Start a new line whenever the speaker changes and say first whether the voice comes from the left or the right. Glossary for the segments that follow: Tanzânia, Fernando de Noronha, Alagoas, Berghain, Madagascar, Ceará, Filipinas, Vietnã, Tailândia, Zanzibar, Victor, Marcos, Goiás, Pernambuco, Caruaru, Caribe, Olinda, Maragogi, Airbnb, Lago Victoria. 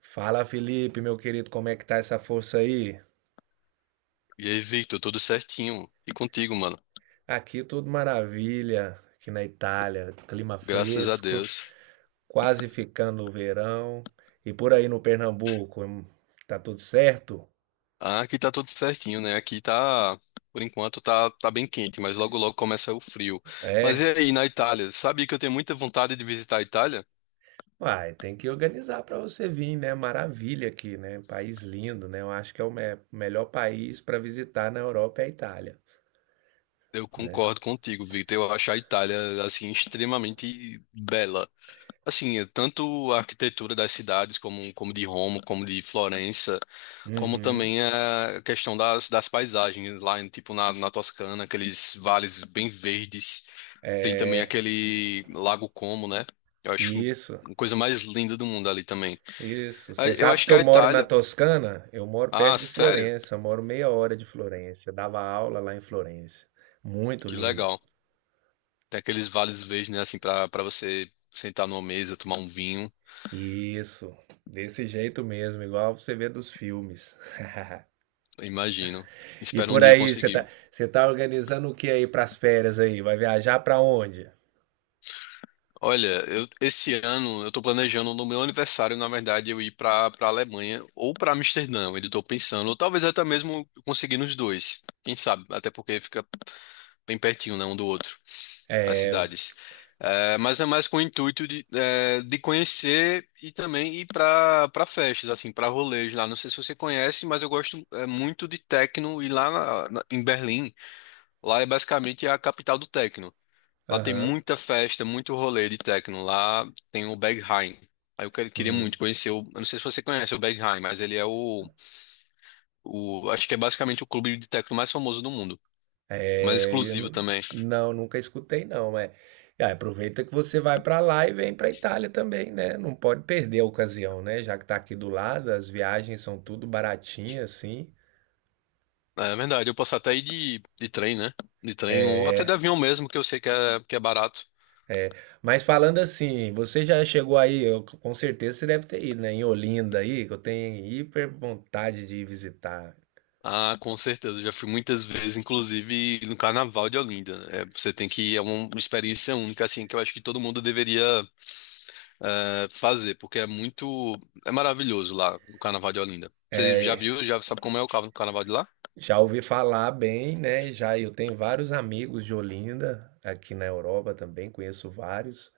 right: Fala, Felipe, meu querido, como é que tá essa força aí?
left: E aí, Victor, tudo certinho? E contigo, mano?
right: Aqui tudo maravilha, aqui na Itália, clima
left: Graças a
right: fresco,
left: Deus.
right: quase ficando o verão. E por aí no Pernambuco, tá tudo certo?
left: Ah, aqui tá tudo certinho, né? Aqui tá, por enquanto, tá bem quente, mas logo logo começa o frio. Mas e
right: É.
left: aí, na Itália? Sabe que eu tenho muita vontade de visitar a Itália?
right: Uai, tem que organizar para você vir, né? Maravilha aqui, né? País lindo, né? Eu acho que é o melhor país para visitar na Europa é a Itália,
left: Eu
right: né?
left: concordo contigo, Victor. Eu acho a Itália, assim, extremamente bela. Assim, tanto a arquitetura das cidades, como de Roma, como de Florença, como
right: Uhum.
left: também a questão das paisagens lá, tipo na Toscana, aqueles vales bem verdes. Tem também
right: É,
left: aquele Lago Como, né? Eu acho
right: isso.
left: uma coisa mais linda do mundo ali também.
right: Isso,
left: Ah,
right: você
left: eu
right: sabe
left: acho
right: que
left: que
right: eu
left: a
right: moro na
left: Itália.
right: Toscana? Eu moro perto
left: Ah,
right: de
left: sério?
right: Florença, moro meia hora de Florença. Eu dava aula lá em Florença. Muito
left: Que
right: linda.
left: legal. Tem aqueles vales verdes, né? Assim, pra você sentar numa mesa, tomar um vinho.
right: Isso, desse jeito mesmo, igual você vê dos filmes.
left: Eu imagino.
right: E
left: Espero um
right: por
left: dia
right: aí, você tá,
left: conseguir.
right: você tá organizando o que aí pras férias aí? Vai viajar pra onde?
left: Olha, eu, esse ano eu tô planejando no meu aniversário, na verdade, eu ir pra Alemanha ou pra Amsterdã. Eu ainda tô pensando, ou talvez até mesmo eu conseguir nos dois. Quem sabe? Até porque fica bem pertinho, né, um do outro, as cidades. É, mas é mais com o intuito de, é, de conhecer e também ir para festas, assim, para rolês lá. Não sei se você conhece, mas eu gosto é, muito de techno e em Berlim, lá é basicamente a capital do techno. Lá tem
right: Aham.
left: muita festa, muito rolê de techno. Lá tem o Berghain. Queria
right: Hum.
left: muito conhecer o. Eu não sei se você conhece o Berghain, mas ele é o. Acho que é basicamente o clube de techno mais famoso do mundo. Mais
right: Eu
left: exclusivo também.
right: não, nunca escutei não, é. Ah, aproveita que você vai para lá e vem para Itália também, né? Não pode perder a ocasião, né? Já que tá aqui do lado, as viagens são tudo baratinhas assim.
left: É verdade, eu posso até ir de trem, né? De trem, ou até de avião mesmo, que eu sei que é barato.
right: Mas falando assim, você já chegou aí, com certeza você deve ter ido, né? Em Olinda aí, que eu tenho hiper vontade de ir visitar.
left: Ah, com certeza, eu já fui muitas vezes, inclusive no Carnaval de Olinda, né? É, você tem que, é uma experiência única, assim, que eu acho que todo mundo deveria fazer, porque é muito, é maravilhoso lá, o Carnaval de Olinda. Você já viu, já sabe como é o Carnaval de lá?
right: Já ouvi falar bem, né? Já eu tenho vários amigos de Olinda aqui na Europa também, conheço vários.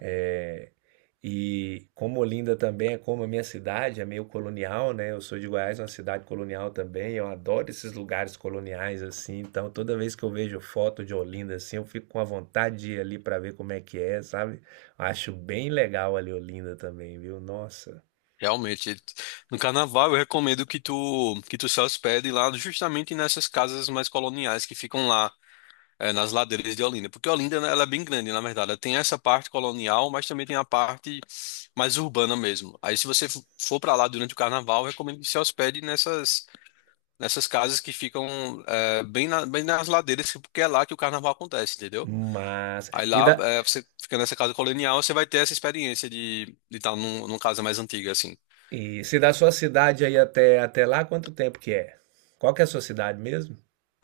right: É, e como Olinda também é como a minha cidade, é meio colonial, né? Eu sou de Goiás, uma cidade colonial também. Eu adoro esses lugares coloniais assim. Então, toda vez que eu vejo foto de Olinda assim, eu fico com a vontade de ir ali para ver como é que é, sabe? Acho bem legal ali Olinda também, viu? Nossa,
left: Realmente, no carnaval eu recomendo que tu se hospede lá justamente nessas casas mais coloniais que ficam lá nas ladeiras de Olinda, porque Olinda, né, ela é bem grande, na verdade, ela tem essa parte colonial, mas também tem a parte mais urbana mesmo. Aí se você for para lá durante o carnaval, eu recomendo que se hospede nessas casas que ficam bem bem nas ladeiras, porque é lá que o carnaval acontece, entendeu?
right: massa.
left: Aí
right: E
left: lá,
right: da
left: você fica nessa casa colonial, você vai ter essa experiência de tá num, numa casa mais antiga, assim.
right: e se da sua cidade aí até lá, quanto tempo que é? Qual que é a sua cidade mesmo?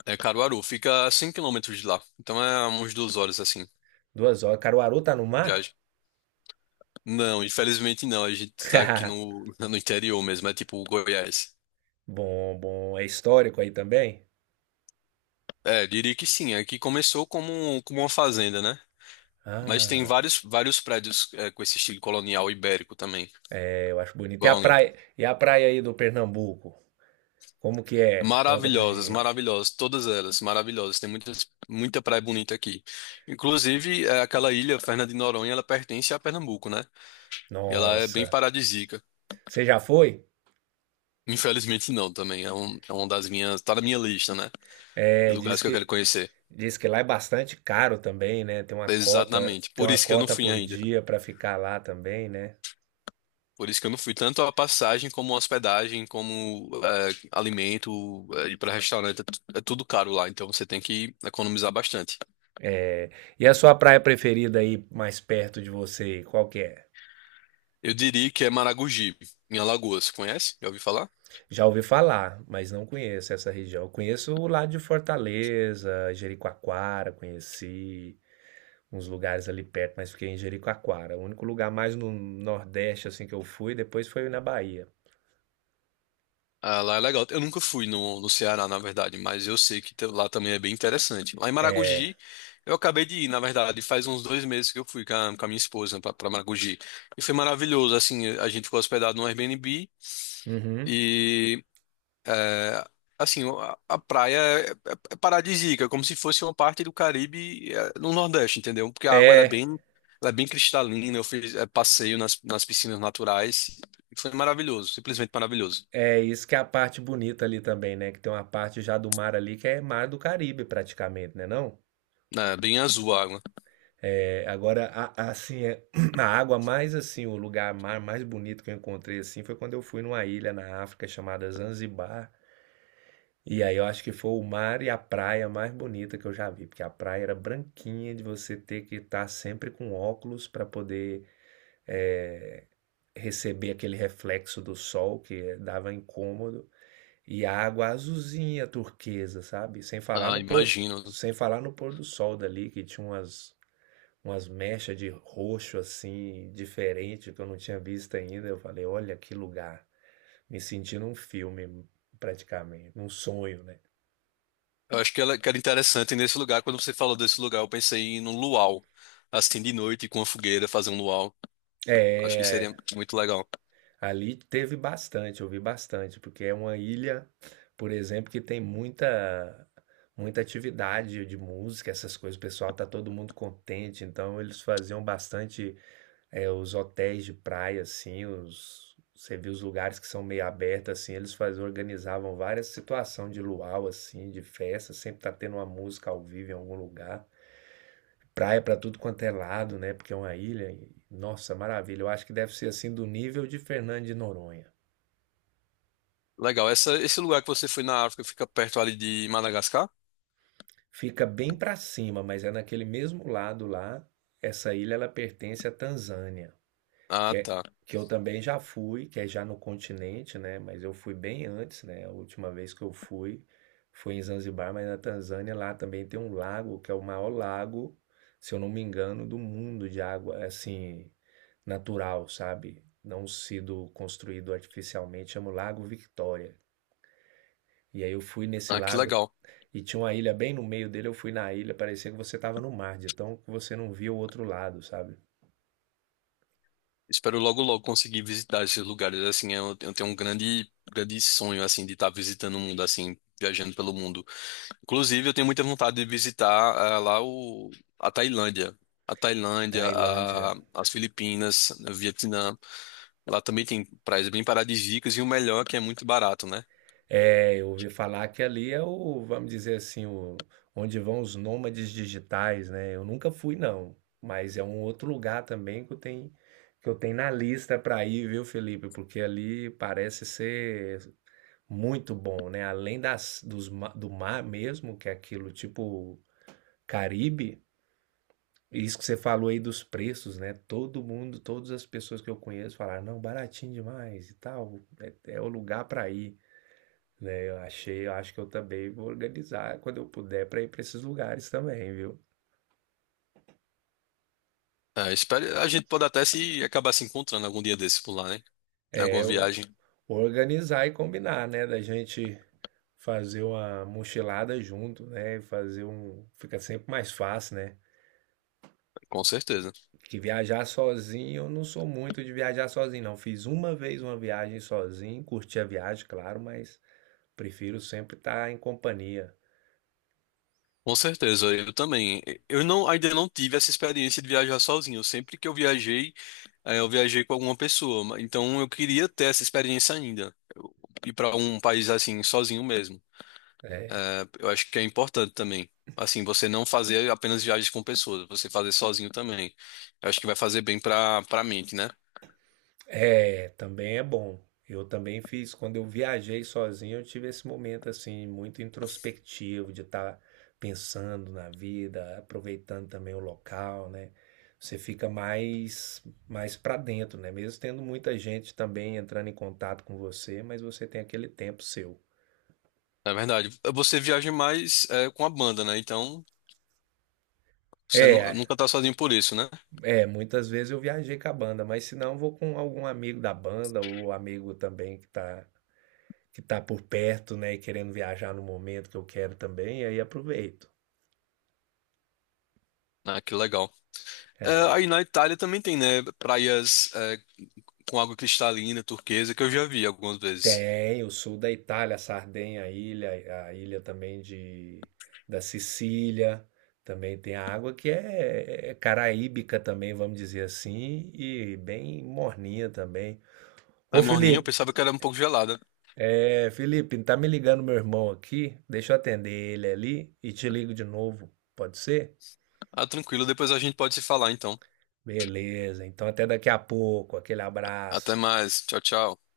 left: É Caruaru, fica a 100 km de lá. Então é umas 2 horas assim,
right: 2 horas. Caruaru tá no mar?
left: viagem. Não, infelizmente não. A gente tá aqui no, no interior mesmo, é tipo Goiás.
right: Bom, bom. É histórico aí também?
left: É, diria que sim. Aqui começou como uma fazenda, né? Mas tem
right: Ah.
left: vários prédios é, com esse estilo colonial ibérico também.
right: Eu acho bonito.
left: Igual a Olinda.
right: E a praia aí do Pernambuco? Como que é? Conta pra
left: Maravilhosas,
right: gente.
left: maravilhosas, todas elas maravilhosas. Tem muitas, muita praia bonita aqui. Inclusive, é, aquela ilha, Fernando de Noronha, ela pertence a Pernambuco, né? E ela é bem
right: Nossa.
left: paradisíaca.
right: Você já foi?
left: Infelizmente não, também. É, um, é uma das minhas. Tá na minha lista, né? De
right: É,
left: lugares
right: diz
left: que eu quero
right: que
left: conhecer.
right: diz que lá é bastante caro também, né?
left: Exatamente.
right: Tem
left: Por
right: uma
left: isso que eu não
right: cota
left: fui
right: por
left: ainda.
right: dia pra ficar lá também, né?
left: Por isso que eu não fui. Tanto a passagem, como a hospedagem, como é, alimento, é, ir pra restaurante. É, é tudo caro lá. Então você tem que economizar bastante.
right: É, e a sua praia preferida aí mais perto de você, qual que é?
left: Eu diria que é Maragogi, em Alagoas. Conhece? Já ouviu falar?
right: Já ouvi falar, mas não conheço essa região. Eu conheço o lado de Fortaleza, Jericoacoara, conheci. Uns lugares ali perto, mas fiquei em Jericoacoara. O único lugar mais no Nordeste assim que eu fui, depois foi na Bahia.
left: Ah, lá é legal. Eu nunca fui no Ceará, na verdade, mas eu sei lá também é bem interessante. Lá em Maragogi, eu acabei de ir, na verdade, faz uns 2 meses que eu fui com a minha esposa para Maragogi. E foi maravilhoso, assim, a gente ficou hospedado no Airbnb
right: Uhum.
left: e, é, assim, a praia é paradisíaca, como se fosse uma parte do Caribe, é, no Nordeste, entendeu? Porque a água,
right: É,
left: ela é bem cristalina, eu fiz, é, passeio nas piscinas naturais, e foi maravilhoso, simplesmente maravilhoso.
right: é isso que é a parte bonita ali também, né? Que tem uma parte já do mar ali que é mar do Caribe praticamente, né não?
left: É, bem azul a água.
right: É, agora assim é, a água mais assim, o lugar mar mais bonito que eu encontrei assim foi quando eu fui numa ilha na África chamada Zanzibar. E aí eu acho que foi o mar e a praia mais bonita que eu já vi, porque a praia era branquinha de você ter que estar sempre com óculos para poder eh, receber aquele reflexo do sol que dava incômodo, e a água azulzinha, turquesa, sabe? Sem falar
left: Ah,
right: no pôr,
left: imagino.
right: sem falar no pôr do sol dali, que tinha umas, umas mechas de roxo assim, diferente, que eu não tinha visto ainda. Eu falei, olha que lugar, me senti num filme praticamente, num sonho, né?
left: Eu acho que ela, que era interessante nesse lugar. Quando você falou desse lugar, eu pensei em um luau. Assim, de noite, com a fogueira, fazer um luau. Acho que seria
right: É,
left: muito legal.
right: ali teve bastante, eu vi bastante, porque é uma ilha, por exemplo, que tem muita muita atividade de música, essas coisas. O pessoal tá todo mundo contente, então eles faziam bastante os hotéis de praia, assim, os você viu os lugares que são meio abertos, assim, eles faziam, organizavam várias situações de luau, assim, de festa, sempre tá tendo uma música ao vivo em algum lugar. Praia pra tudo quanto é lado, né? Porque é uma ilha. Nossa, maravilha. Eu acho que deve ser assim do nível de Fernando de Noronha.
left: Legal. Essa, esse lugar que você foi na África fica perto ali de Madagascar?
right: Fica bem para cima, mas é naquele mesmo lado lá. Essa ilha ela pertence à Tanzânia,
left: Ah,
right: que é
left: tá.
right: que eu também já fui, que é já no continente, né? Mas eu fui bem antes, né? A última vez que eu fui foi em Zanzibar, mas na Tanzânia lá também tem um lago que é o maior lago, se eu não me engano, do mundo de água assim natural, sabe? Não sido construído artificialmente, chama o Lago Victoria. E aí eu fui nesse
left: Ah, que
right: lago
left: legal.
right: e tinha uma ilha bem no meio dele, eu fui na ilha, parecia que você tava no mar, de tão que você não via o outro lado, sabe?
left: Espero logo, logo conseguir visitar esses lugares. Assim, eu tenho um grande, grande sonho, assim, de estar visitando o mundo, assim, viajando pelo mundo. Inclusive, eu tenho muita vontade de visitar a Tailândia. A Tailândia,
right: Tailândia.
left: as Filipinas, né, o Vietnã. Lá também tem praias bem paradisíacas e o melhor é que é muito barato, né?
right: É, eu ouvi falar que ali é o, vamos dizer assim, o, onde vão os nômades digitais, né? Eu nunca fui, não, mas é um outro lugar também que eu tenho na lista para ir, viu, Felipe? Porque ali parece ser muito bom, né? Além das, dos, do mar mesmo, que é aquilo tipo Caribe, e isso que você falou aí dos preços, né? Todo mundo, todas as pessoas que eu conheço falaram, não, baratinho demais e tal, é, é o lugar para ir, né? Eu achei, eu acho que eu também vou organizar quando eu puder para ir para esses lugares também, viu?
left: Espero, a gente pode até se acabar se encontrando algum dia desse por lá, né? Em alguma
right: É,
left: viagem,
right: organizar e combinar, né? Da gente fazer uma mochilada junto, né? Fazer um, fica sempre mais fácil, né?
left: com certeza.
right: Que viajar sozinho, eu não sou muito de viajar sozinho, não. Fiz uma vez uma viagem sozinho, curti a viagem, claro, mas prefiro sempre estar em companhia.
left: Com certeza, eu também. Eu não, Ainda não tive essa experiência de viajar sozinho. Sempre que eu viajei, eu viajei com alguma pessoa. Então eu queria ter essa experiência ainda. Ir para um país assim, sozinho mesmo.
right: Né?
left: É, eu acho que é importante também. Assim, você não fazer apenas viagens com pessoas, você fazer sozinho também. Eu acho que vai fazer bem pra mente, né?
right: É, também é bom. Eu também fiz, quando eu viajei sozinho, eu tive esse momento assim, muito introspectivo, de estar pensando na vida, aproveitando também o local, né? Você fica mais, mais para dentro, né? Mesmo tendo muita gente também entrando em contato com você, mas você tem aquele tempo seu.
left: Na verdade, você viaja mais é, com a banda, né? Então, você
right: É,
left: nunca tá sozinho por isso, né?
right: é, muitas vezes eu viajei com a banda, mas se não, eu vou com algum amigo da banda ou amigo também que tá por perto, né, e querendo viajar no momento que eu quero também, e aí aproveito.
left: Ah, que legal. É, aí na Itália também tem, né? Praias é, com água cristalina, turquesa, que eu já vi algumas vezes.
right: Tem o sul da Itália, Sardenha, a ilha também de da Sicília, também tem a água que é, é caraíbica também, vamos dizer assim, e bem morninha também. Ô
left: A morninha eu
right: Felipe,
left: pensava que era um pouco gelada.
right: Felipe, tá me ligando meu irmão aqui, deixa eu atender ele ali e te ligo de novo, pode ser?
left: Ah, tranquilo, depois a gente pode se falar, então.
right: Beleza, então até daqui a pouco, aquele
left: Até
right: abraço.
left: mais. Tchau, tchau.